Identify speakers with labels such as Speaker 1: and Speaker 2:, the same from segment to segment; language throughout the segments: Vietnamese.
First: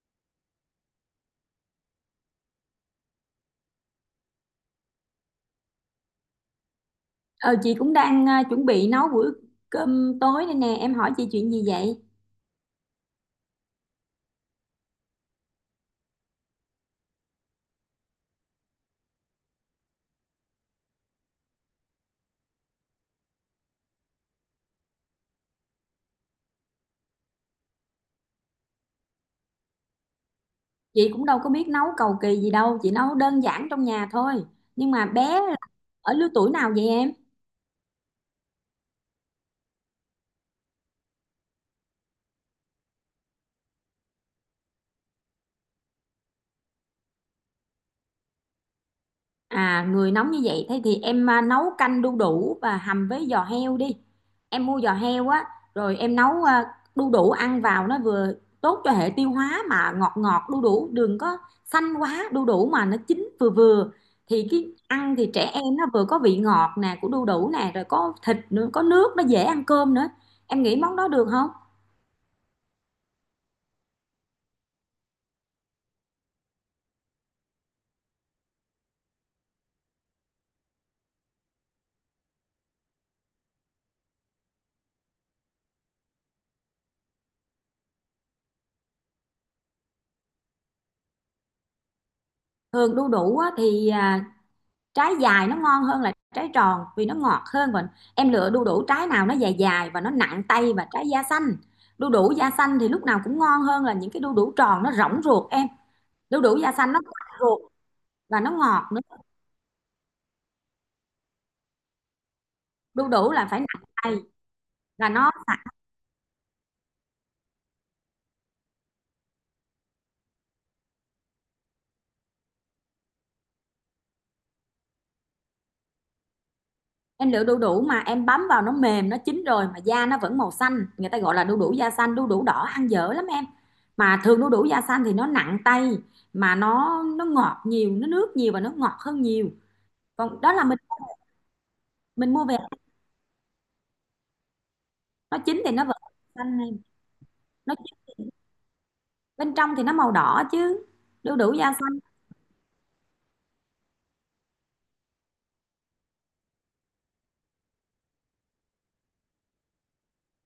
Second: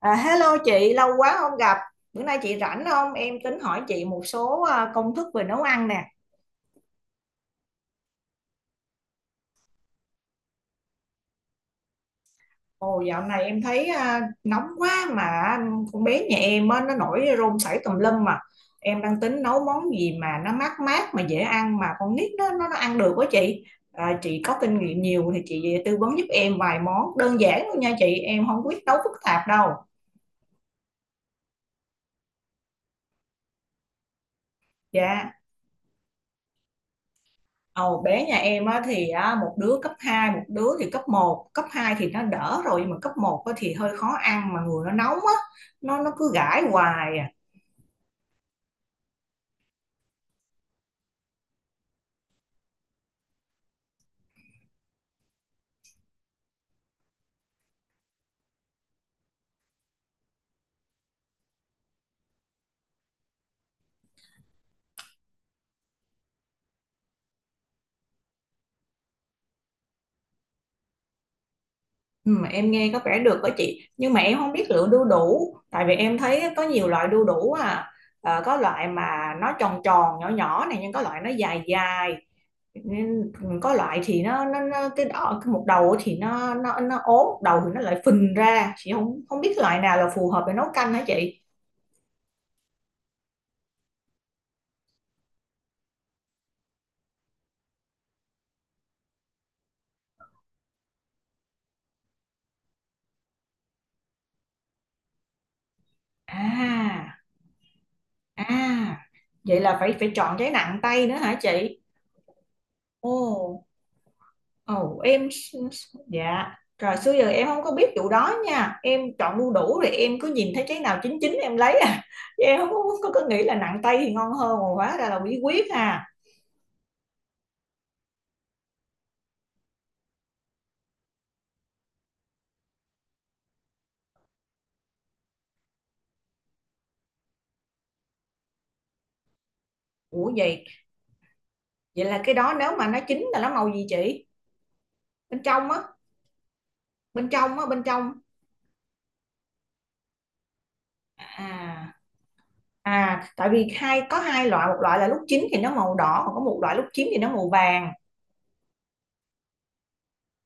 Speaker 1: À, hello chị, lâu quá không gặp. Bữa nay chị rảnh không? Em tính hỏi chị một số công thức về nấu ăn nè.
Speaker 2: Ờ, chị cũng đang chuẩn bị nấu bữa cơm tối đây nè, em hỏi chị chuyện gì vậy?
Speaker 1: Ồ, dạo này em thấy nóng quá mà con bé nhà em á, nó nổi rôm sảy tùm lum mà. Em đang tính nấu món gì mà nó mát mát mà dễ ăn mà con nít nó ăn được quá chị. À, chị có kinh nghiệm nhiều thì chị tư vấn giúp em vài món đơn giản thôi nha chị. Em không biết nấu phức tạp đâu.
Speaker 2: Chị cũng đâu có biết nấu cầu kỳ gì đâu, chị nấu đơn giản trong nhà thôi. Nhưng mà
Speaker 1: Dạ.
Speaker 2: bé ở lứa tuổi nào vậy em?
Speaker 1: Ồ, bé nhà em á, thì á, một đứa cấp hai, một đứa thì cấp một. Cấp 2 thì nó đỡ rồi nhưng mà cấp một á, thì hơi khó ăn mà người nó nóng á, nó cứ gãi hoài à.
Speaker 2: À, người nóng như vậy thế thì em nấu canh đu đủ và hầm với giò heo đi. Em mua giò heo á, rồi em nấu đu đủ ăn vào nó vừa tốt cho hệ tiêu hóa, mà ngọt ngọt, đu đủ đừng có xanh quá, đu đủ mà nó chín vừa vừa thì cái ăn thì trẻ em nó vừa có vị ngọt nè của đu đủ nè, rồi có thịt nữa, có nước nó dễ ăn cơm nữa, em nghĩ món đó được không?
Speaker 1: Ừ, mà em nghe có vẻ được đó chị, nhưng mà em không biết lựa đu đủ, tại vì em thấy có nhiều loại đu đủ à. Có loại mà nó tròn tròn nhỏ nhỏ này nhưng có loại nó dài dài. Nên có loại thì nó cái đỏ, cái một đầu thì nó ốm, một đầu thì nó lại phình ra, chị không không biết loại nào là phù hợp để nấu canh hả chị?
Speaker 2: Thường đu đủ á, thì trái dài nó ngon hơn là trái tròn vì nó ngọt hơn, và em lựa đu đủ trái nào nó dài dài và nó nặng tay và trái da xanh. Đu đủ da xanh thì lúc nào cũng ngon hơn là những cái đu đủ tròn nó rỗng ruột em. Đu đủ da xanh nó
Speaker 1: À.
Speaker 2: mặn ruột và nó ngọt nữa.
Speaker 1: À, vậy là phải phải chọn cái nặng tay nữa hả chị?
Speaker 2: Đu đủ là phải
Speaker 1: Ồ,
Speaker 2: nặng tay.
Speaker 1: ồ
Speaker 2: Và
Speaker 1: em
Speaker 2: nó
Speaker 1: s- s- dạ. Rồi xưa giờ em không có biết vụ đó nha. Em chọn đu đủ rồi em cứ nhìn thấy cái nào chín chín em lấy à. Chứ em không có nghĩ là nặng tay thì ngon hơn, mà hóa ra là bí quyết ha.
Speaker 2: Em lựa đu đủ mà em bấm vào nó mềm, nó chín rồi mà da nó vẫn màu xanh, người ta gọi là đu đủ da xanh, đu đủ đỏ ăn dở lắm em. Mà thường đu đủ da xanh thì nó nặng tay, mà nó ngọt nhiều, nó nước nhiều và nó ngọt hơn nhiều.
Speaker 1: Ủa
Speaker 2: Còn đó
Speaker 1: vậy,
Speaker 2: là mình
Speaker 1: vậy là
Speaker 2: mình
Speaker 1: cái
Speaker 2: mua
Speaker 1: đó
Speaker 2: về
Speaker 1: nếu mà nó chín là nó màu gì chị?
Speaker 2: nó
Speaker 1: Bên
Speaker 2: chín
Speaker 1: trong
Speaker 2: thì
Speaker 1: á,
Speaker 2: nó vẫn xanh này,
Speaker 1: bên trong á,
Speaker 2: nó
Speaker 1: bên
Speaker 2: chín
Speaker 1: trong.
Speaker 2: bên trong thì nó màu đỏ chứ. đu đủ da
Speaker 1: À,
Speaker 2: xanh
Speaker 1: à, tại vì có hai loại, một loại là lúc chín thì nó màu đỏ, còn có một loại lúc chín thì nó màu vàng.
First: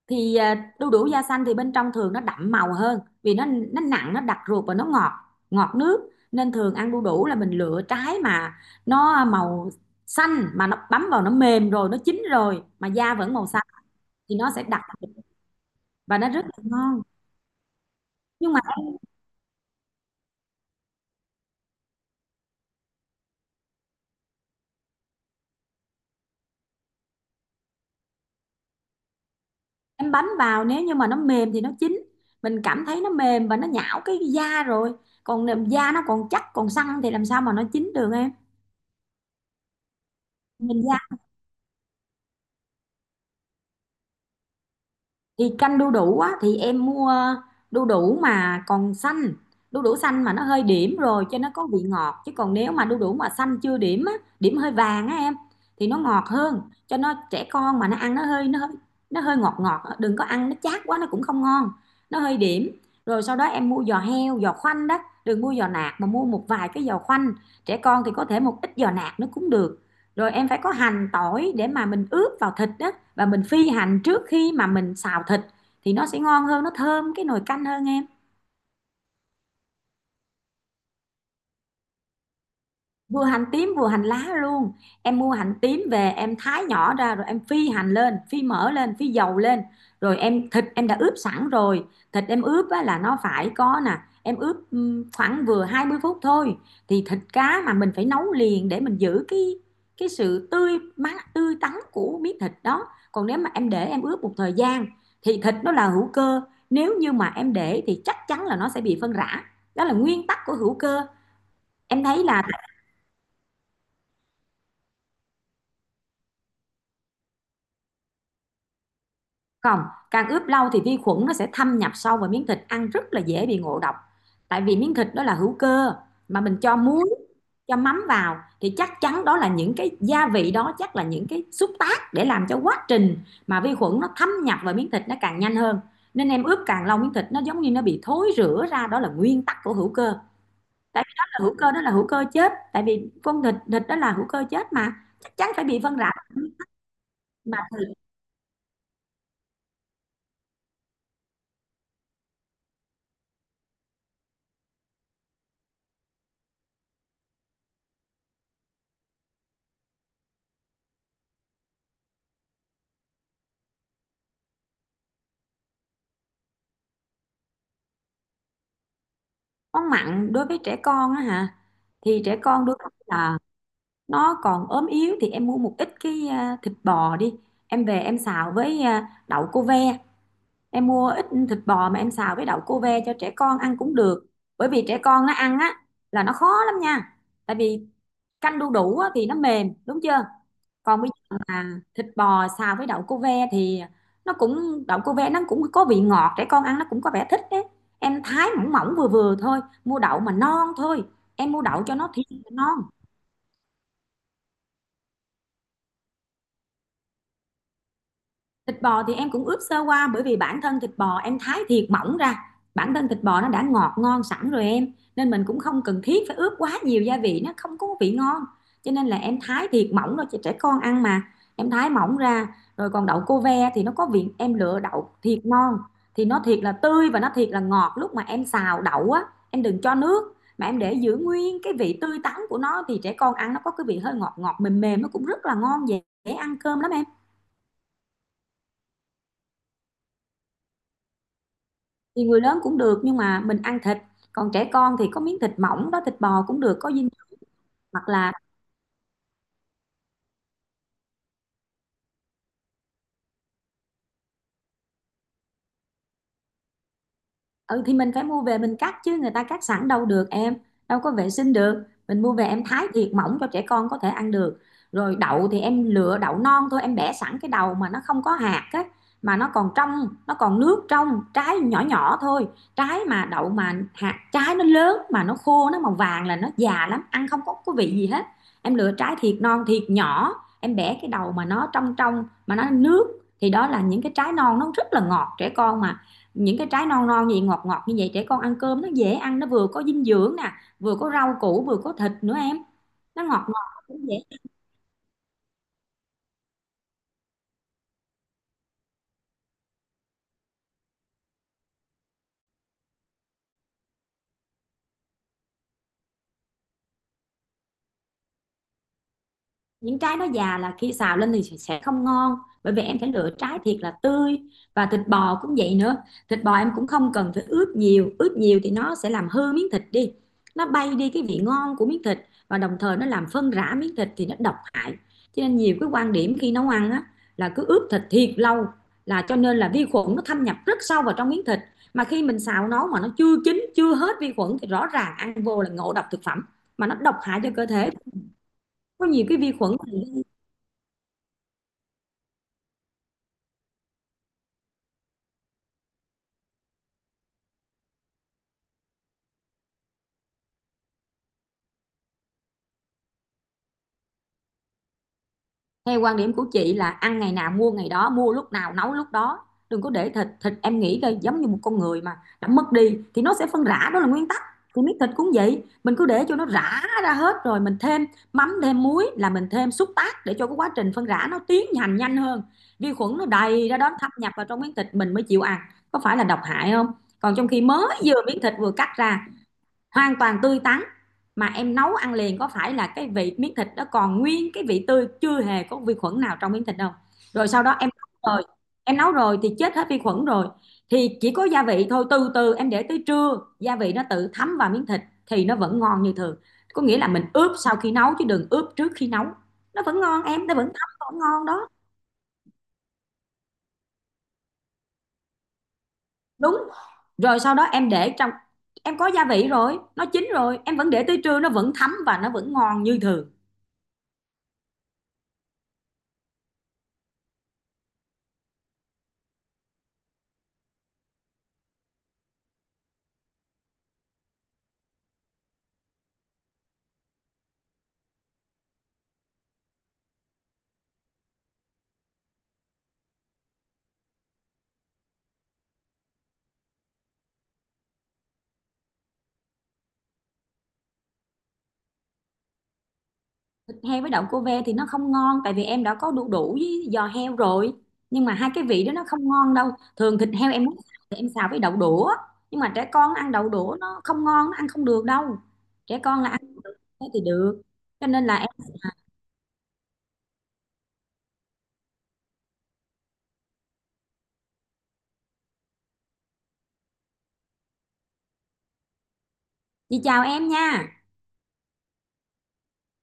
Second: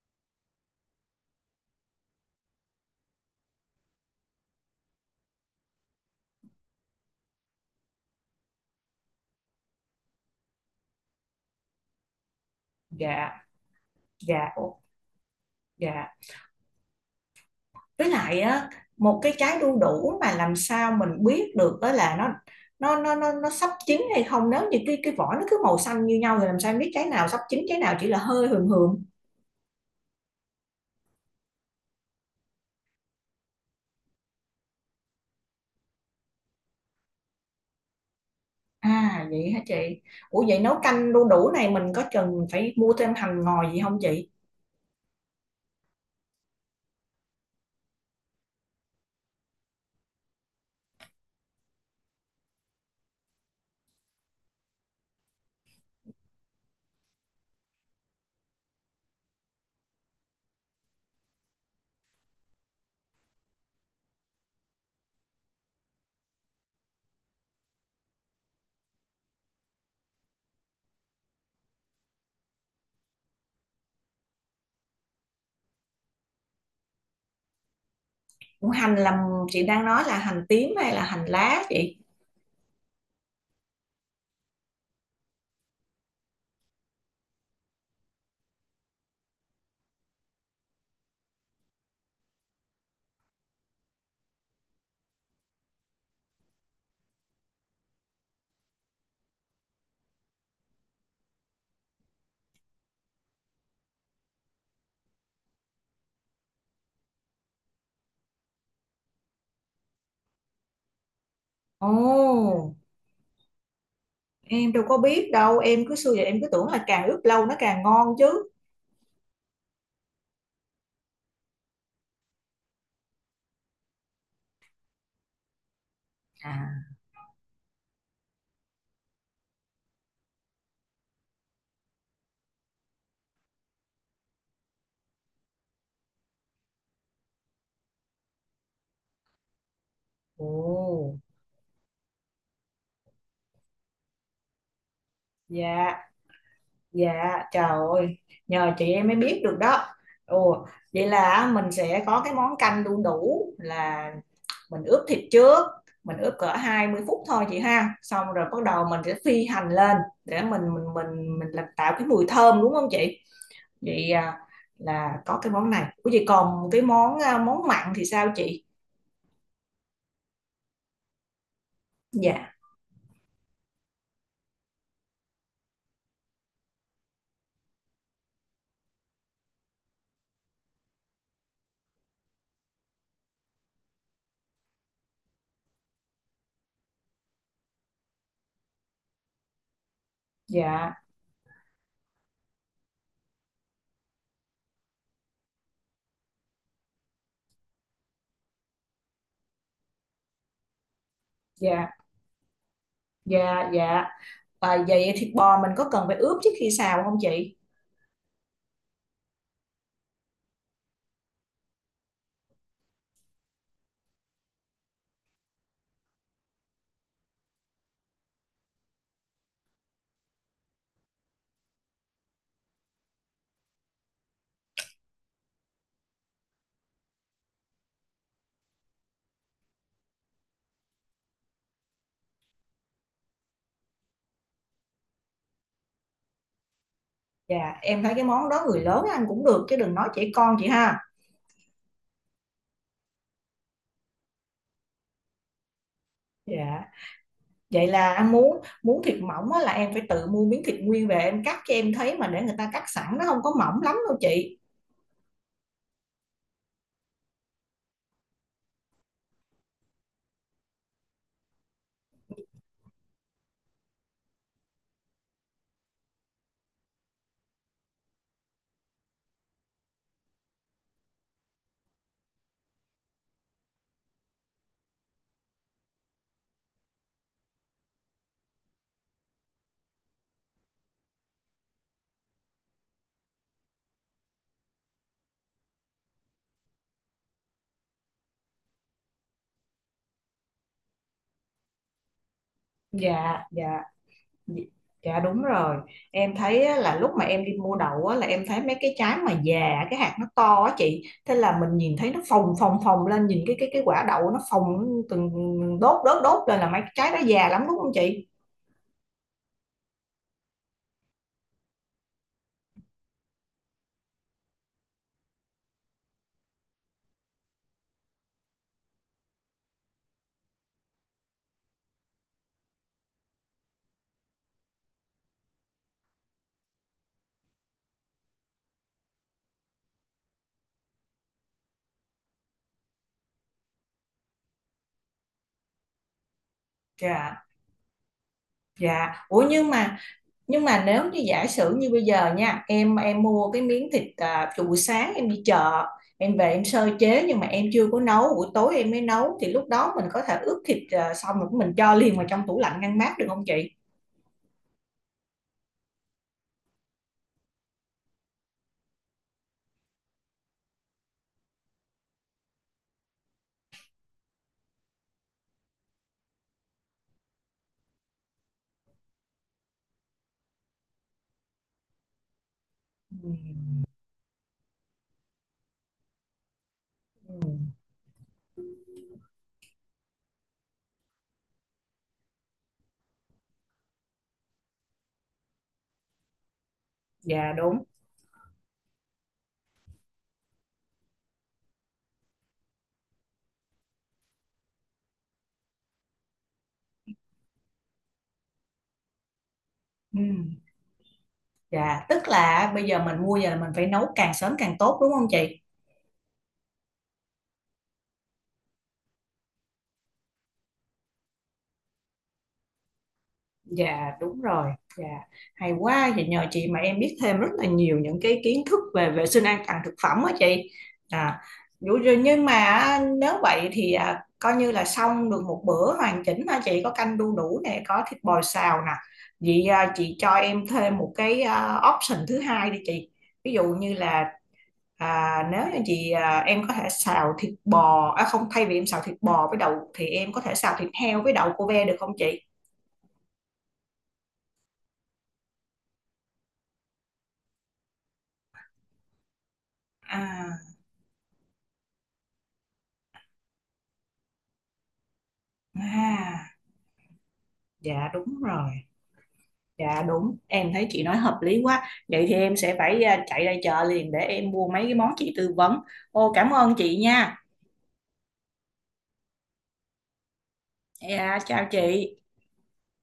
Speaker 2: Đu đủ da xanh thì bên trong thường nó đậm màu hơn, vì nó nặng, nó đặc ruột và nó ngọt, ngọt nước, nên thường ăn đu đủ là mình lựa trái mà nó màu xanh, mà nó bấm vào nó mềm rồi, nó chín rồi mà da vẫn
Speaker 1: Dạ,
Speaker 2: màu xanh thì
Speaker 1: dạ,
Speaker 2: nó sẽ
Speaker 1: ô,
Speaker 2: đặc
Speaker 1: dạ.
Speaker 2: và nó rất là ngon.
Speaker 1: Với lại
Speaker 2: Nhưng mà
Speaker 1: á, một cái trái đu đủ mà làm sao mình biết được đó là nó sắp chín hay không, nếu như cái vỏ nó cứ màu xanh như nhau thì làm sao em biết trái nào sắp chín, trái nào chỉ là hơi hường hường?
Speaker 2: em bấm vào nếu như mà nó mềm thì nó chín, mình cảm thấy nó mềm và nó nhão cái da rồi, còn da nó còn chắc còn săn thì làm sao mà nó chín được em.
Speaker 1: À vậy hả chị? Ủa vậy nấu
Speaker 2: Mình ra
Speaker 1: canh đu đủ này mình có cần phải mua thêm hành ngò gì không chị?
Speaker 2: Thì canh đu đủ á thì em mua đu đủ mà còn xanh, đu đủ xanh mà nó hơi điểm rồi cho nó có vị ngọt, chứ còn nếu mà đu đủ mà xanh chưa điểm á, điểm hơi vàng á em thì nó ngọt hơn, cho nó trẻ con mà nó ăn, nó hơi ngọt ngọt á. Đừng có ăn nó chát quá nó cũng không ngon, nó hơi điểm rồi sau đó em mua giò heo, giò khoanh đó, đừng mua giò nạc mà mua một vài cái giò khoanh, trẻ con thì có thể một ít giò nạc nó cũng được. Rồi em phải có hành tỏi để mà mình ướp vào thịt đó, và mình phi hành trước khi mà mình xào thịt thì nó sẽ ngon hơn, nó thơm cái nồi canh hơn em.
Speaker 1: Ủa, hành là chị đang nói là hành tím hay là hành lá chị?
Speaker 2: Vừa hành tím vừa hành lá luôn, em mua hành tím về em thái nhỏ ra rồi em phi hành lên, phi mỡ lên, phi dầu lên, rồi em thịt em đã ướp sẵn rồi. Thịt em ướp á, là nó phải có nè. Em ướp khoảng vừa 20 phút thôi. Thì thịt cá mà mình phải nấu liền để mình giữ cái sự tươi mát tươi tắn của miếng thịt đó, còn nếu mà em để em ướp một thời gian thì thịt nó là hữu cơ, nếu như mà em để thì chắc chắn là nó sẽ bị phân rã, đó là nguyên tắc của hữu cơ.
Speaker 1: Ồ,
Speaker 2: Em thấy là
Speaker 1: em đâu có biết đâu, em cứ xưa giờ em cứ tưởng là càng ướp lâu nó càng ngon chứ.
Speaker 2: Không, càng ướp lâu thì vi khuẩn nó sẽ thâm nhập sâu vào miếng thịt, ăn rất là dễ bị ngộ độc. Tại vì miếng thịt đó là hữu cơ, mà mình cho
Speaker 1: À,
Speaker 2: muối, cho mắm vào thì chắc chắn đó là những cái gia vị đó, chắc là những cái xúc tác để làm cho quá trình mà vi khuẩn nó thâm nhập vào miếng thịt nó càng nhanh hơn. Nên em ướp càng lâu miếng thịt nó giống như nó bị thối rữa ra, đó là nguyên tắc của hữu cơ.
Speaker 1: ồ,
Speaker 2: Tại vì đó là hữu cơ chết, tại vì con thịt thịt đó là hữu cơ chết mà chắc chắn phải bị phân
Speaker 1: dạ.
Speaker 2: rã.
Speaker 1: Dạ,
Speaker 2: Mà
Speaker 1: trời ơi, nhờ chị em mới biết được đó. Ồ, vậy là mình sẽ có cái món canh đu đủ là mình ướp thịt trước, mình ướp cỡ 20 phút thôi chị ha. Xong rồi bắt đầu mình sẽ phi hành lên để mình làm, tạo cái mùi thơm đúng không chị? Vậy là có cái món này. Ủa vậy còn cái món món mặn thì sao chị?
Speaker 2: món mặn đối với trẻ con á hả, thì trẻ
Speaker 1: Dạ,
Speaker 2: con đôi khi là nó còn ốm yếu thì em mua một ít cái thịt bò đi, em về em xào với đậu cô ve. Em mua ít thịt bò mà em xào với đậu cô ve cho trẻ con ăn cũng được, bởi vì trẻ con nó ăn á là nó khó lắm nha. Tại vì canh đu đủ á, thì nó mềm đúng chưa,
Speaker 1: dạ,
Speaker 2: còn bây giờ mà thịt bò xào với đậu cô ve thì nó cũng đậu cô ve nó cũng có vị ngọt, trẻ con ăn nó cũng có vẻ thích đấy. Em thái mỏng mỏng vừa vừa thôi, mua đậu mà non thôi, em mua đậu
Speaker 1: dạ,
Speaker 2: cho nó thiệt là non.
Speaker 1: dạ, dạ. À, vậy thịt bò mình có cần phải ướp trước khi xào không chị?
Speaker 2: Thịt bò thì em cũng ướp sơ qua, bởi vì bản thân thịt bò em thái thiệt mỏng ra. Bản thân thịt bò nó đã ngọt ngon sẵn rồi em. Nên mình cũng không cần thiết phải ướp quá nhiều gia vị, nó không có vị ngon. Cho nên là em thái thiệt mỏng rồi cho trẻ con ăn mà. Em thái mỏng ra rồi, còn đậu cô ve thì nó có vị, em lựa đậu thiệt ngon thì nó thiệt là tươi và nó thiệt là ngọt. Lúc mà em xào đậu á, em đừng cho nước mà em để giữ nguyên cái vị tươi tắn của nó, thì trẻ con ăn nó có cái vị hơi ngọt ngọt mềm mềm, nó cũng rất là ngon, dễ ăn cơm lắm em.
Speaker 1: Dạ, em thấy cái món đó người lớn ăn cũng được chứ đừng nói trẻ con chị ha.
Speaker 2: Thì người lớn cũng được nhưng mà mình ăn thịt, còn trẻ con thì có miếng thịt mỏng đó, thịt bò cũng được,
Speaker 1: Dạ,
Speaker 2: có dinh.
Speaker 1: vậy
Speaker 2: Hoặc
Speaker 1: là ăn
Speaker 2: là
Speaker 1: muốn muốn thịt mỏng á, là em phải tự mua miếng thịt nguyên về em cắt, cho em thấy mà để người ta cắt sẵn nó không có mỏng lắm đâu chị.
Speaker 2: ừ thì mình phải mua về mình cắt chứ người ta cắt sẵn đâu được em, đâu có vệ sinh được, mình mua về em thái thiệt mỏng cho trẻ con có thể ăn được. Rồi đậu thì em lựa đậu non thôi, em bẻ sẵn cái đầu mà nó không có hạt á, mà nó còn trong, nó còn nước, trong trái nhỏ nhỏ thôi. Trái mà đậu mà hạt trái nó lớn mà nó khô, nó màu vàng là nó già lắm, ăn không có vị gì hết. Em lựa trái thiệt non thiệt nhỏ, em bẻ cái đầu mà nó trong trong mà nó nước, thì đó là những cái trái non nó rất là ngọt. Trẻ con mà những cái trái non non gì ngọt ngọt như vậy, trẻ con ăn cơm nó dễ ăn, nó vừa có dinh dưỡng nè, vừa có rau củ, vừa có thịt nữa em, nó
Speaker 1: Dạ,
Speaker 2: ngọt
Speaker 1: dạ,
Speaker 2: ngọt cũng dễ.
Speaker 1: dạ, dạ, đúng rồi. Em thấy á, là lúc mà em đi mua đậu á, là em thấy mấy cái trái mà già cái hạt nó to á chị. Thế là mình nhìn thấy nó phồng phồng phồng lên, nhìn cái quả đậu nó phồng từng đốt đốt đốt lên là mấy cái trái đó già lắm đúng không chị?
Speaker 2: Những trái nó già là khi xào lên thì sẽ không ngon, bởi vì em phải lựa trái thiệt là tươi. Và thịt bò cũng vậy nữa, thịt bò em cũng không cần phải ướp nhiều, ướp nhiều thì nó sẽ làm hư miếng thịt đi, nó bay đi cái vị ngon của miếng thịt, và đồng thời nó làm phân rã miếng thịt thì nó độc hại. Cho nên nhiều cái quan điểm khi nấu ăn á là cứ ướp thịt thiệt lâu, là cho nên là vi khuẩn nó thâm nhập rất sâu vào trong miếng thịt, mà khi mình xào nấu mà nó chưa chín chưa hết vi khuẩn thì rõ ràng ăn vô là ngộ độc thực phẩm, mà nó độc hại
Speaker 1: Dạ,
Speaker 2: cho cơ thể. Có
Speaker 1: dạ.
Speaker 2: nhiều cái
Speaker 1: Ủa
Speaker 2: vi
Speaker 1: nhưng
Speaker 2: khuẩn
Speaker 1: mà
Speaker 2: thì...
Speaker 1: nhưng mà nếu như giả sử như bây giờ nha, em mua cái miếng thịt từ buổi sáng em đi chợ, em về em sơ chế nhưng mà em chưa có nấu, buổi tối em mới nấu, thì lúc đó mình có thể ướp thịt xong rồi mình cho liền vào trong tủ lạnh ngăn mát được không chị?
Speaker 2: Theo quan điểm của chị là ăn ngày nào mua ngày đó, mua lúc nào nấu lúc đó. Đừng có để thịt, thịt em nghĩ coi giống như một con người mà đã mất đi thì nó sẽ phân rã, đó là nguyên tắc. Thì miếng thịt cũng vậy, mình cứ để cho nó rã ra hết rồi mình thêm mắm thêm muối là mình thêm xúc tác để cho cái quá trình phân rã nó tiến hành nhanh hơn. Vi khuẩn nó đầy ra đó thâm nhập vào trong miếng thịt mình mới chịu ăn. Có phải là độc hại không?
Speaker 1: Ừ,
Speaker 2: Còn trong khi mới vừa miếng thịt vừa cắt ra hoàn toàn tươi tắn, mà em nấu ăn liền có phải là cái vị miếng thịt đó còn nguyên cái vị tươi, chưa hề có vi khuẩn nào trong miếng thịt đâu. Rồi
Speaker 1: dạ
Speaker 2: sau đó
Speaker 1: đúng.
Speaker 2: em nấu rồi, em nấu rồi thì chết hết vi khuẩn rồi, thì chỉ có gia vị thôi, từ từ em để tới trưa gia vị nó tự thấm vào miếng thịt thì nó vẫn ngon như thường. Có nghĩa là mình ướp sau khi nấu chứ đừng ướp trước khi nấu, nó vẫn
Speaker 1: Ừ,
Speaker 2: ngon em, nó vẫn thấm vẫn ngon đó.
Speaker 1: dạ tức là bây giờ mình mua giờ là mình phải nấu càng sớm càng tốt đúng không chị?
Speaker 2: Đúng rồi, sau đó em để trong, em có gia vị rồi nó chín rồi, em vẫn để tới trưa nó vẫn thấm và nó vẫn ngon như thường.
Speaker 1: Dạ đúng rồi, dạ hay quá, vậy nhờ chị mà em biết thêm rất là nhiều những cái kiến thức về vệ sinh an toàn thực phẩm á chị. À, dụ rồi nhưng mà á, nếu vậy thì coi như là xong được một bữa hoàn chỉnh hả chị, có canh đu đủ nè, có thịt bò xào nè. Vậy chị cho em thêm một cái option thứ hai đi chị. Ví dụ như là nếu như chị em có thể xào thịt bò, à không, thay vì em xào thịt bò với đậu thì em có thể xào thịt heo với đậu cô ve được không chị?
Speaker 2: Thịt heo với đậu cô ve thì nó không ngon, tại vì em đã có đu đủ với giò heo rồi, nhưng mà hai cái vị đó nó không ngon đâu. Thường thịt heo
Speaker 1: À
Speaker 2: em muốn xào thì em xào với đậu đũa, nhưng mà trẻ con ăn đậu đũa nó không ngon, nó ăn không được đâu. Trẻ con là ăn
Speaker 1: À,
Speaker 2: thế thì được, cho
Speaker 1: dạ
Speaker 2: nên
Speaker 1: đúng
Speaker 2: là em...
Speaker 1: rồi, dạ đúng, em thấy chị nói hợp lý quá. Vậy thì em sẽ phải chạy ra chợ liền để em mua mấy cái món chị tư vấn. Ô, cảm ơn chị nha.
Speaker 2: Chị chào em nha.
Speaker 1: Dạ, chào chị.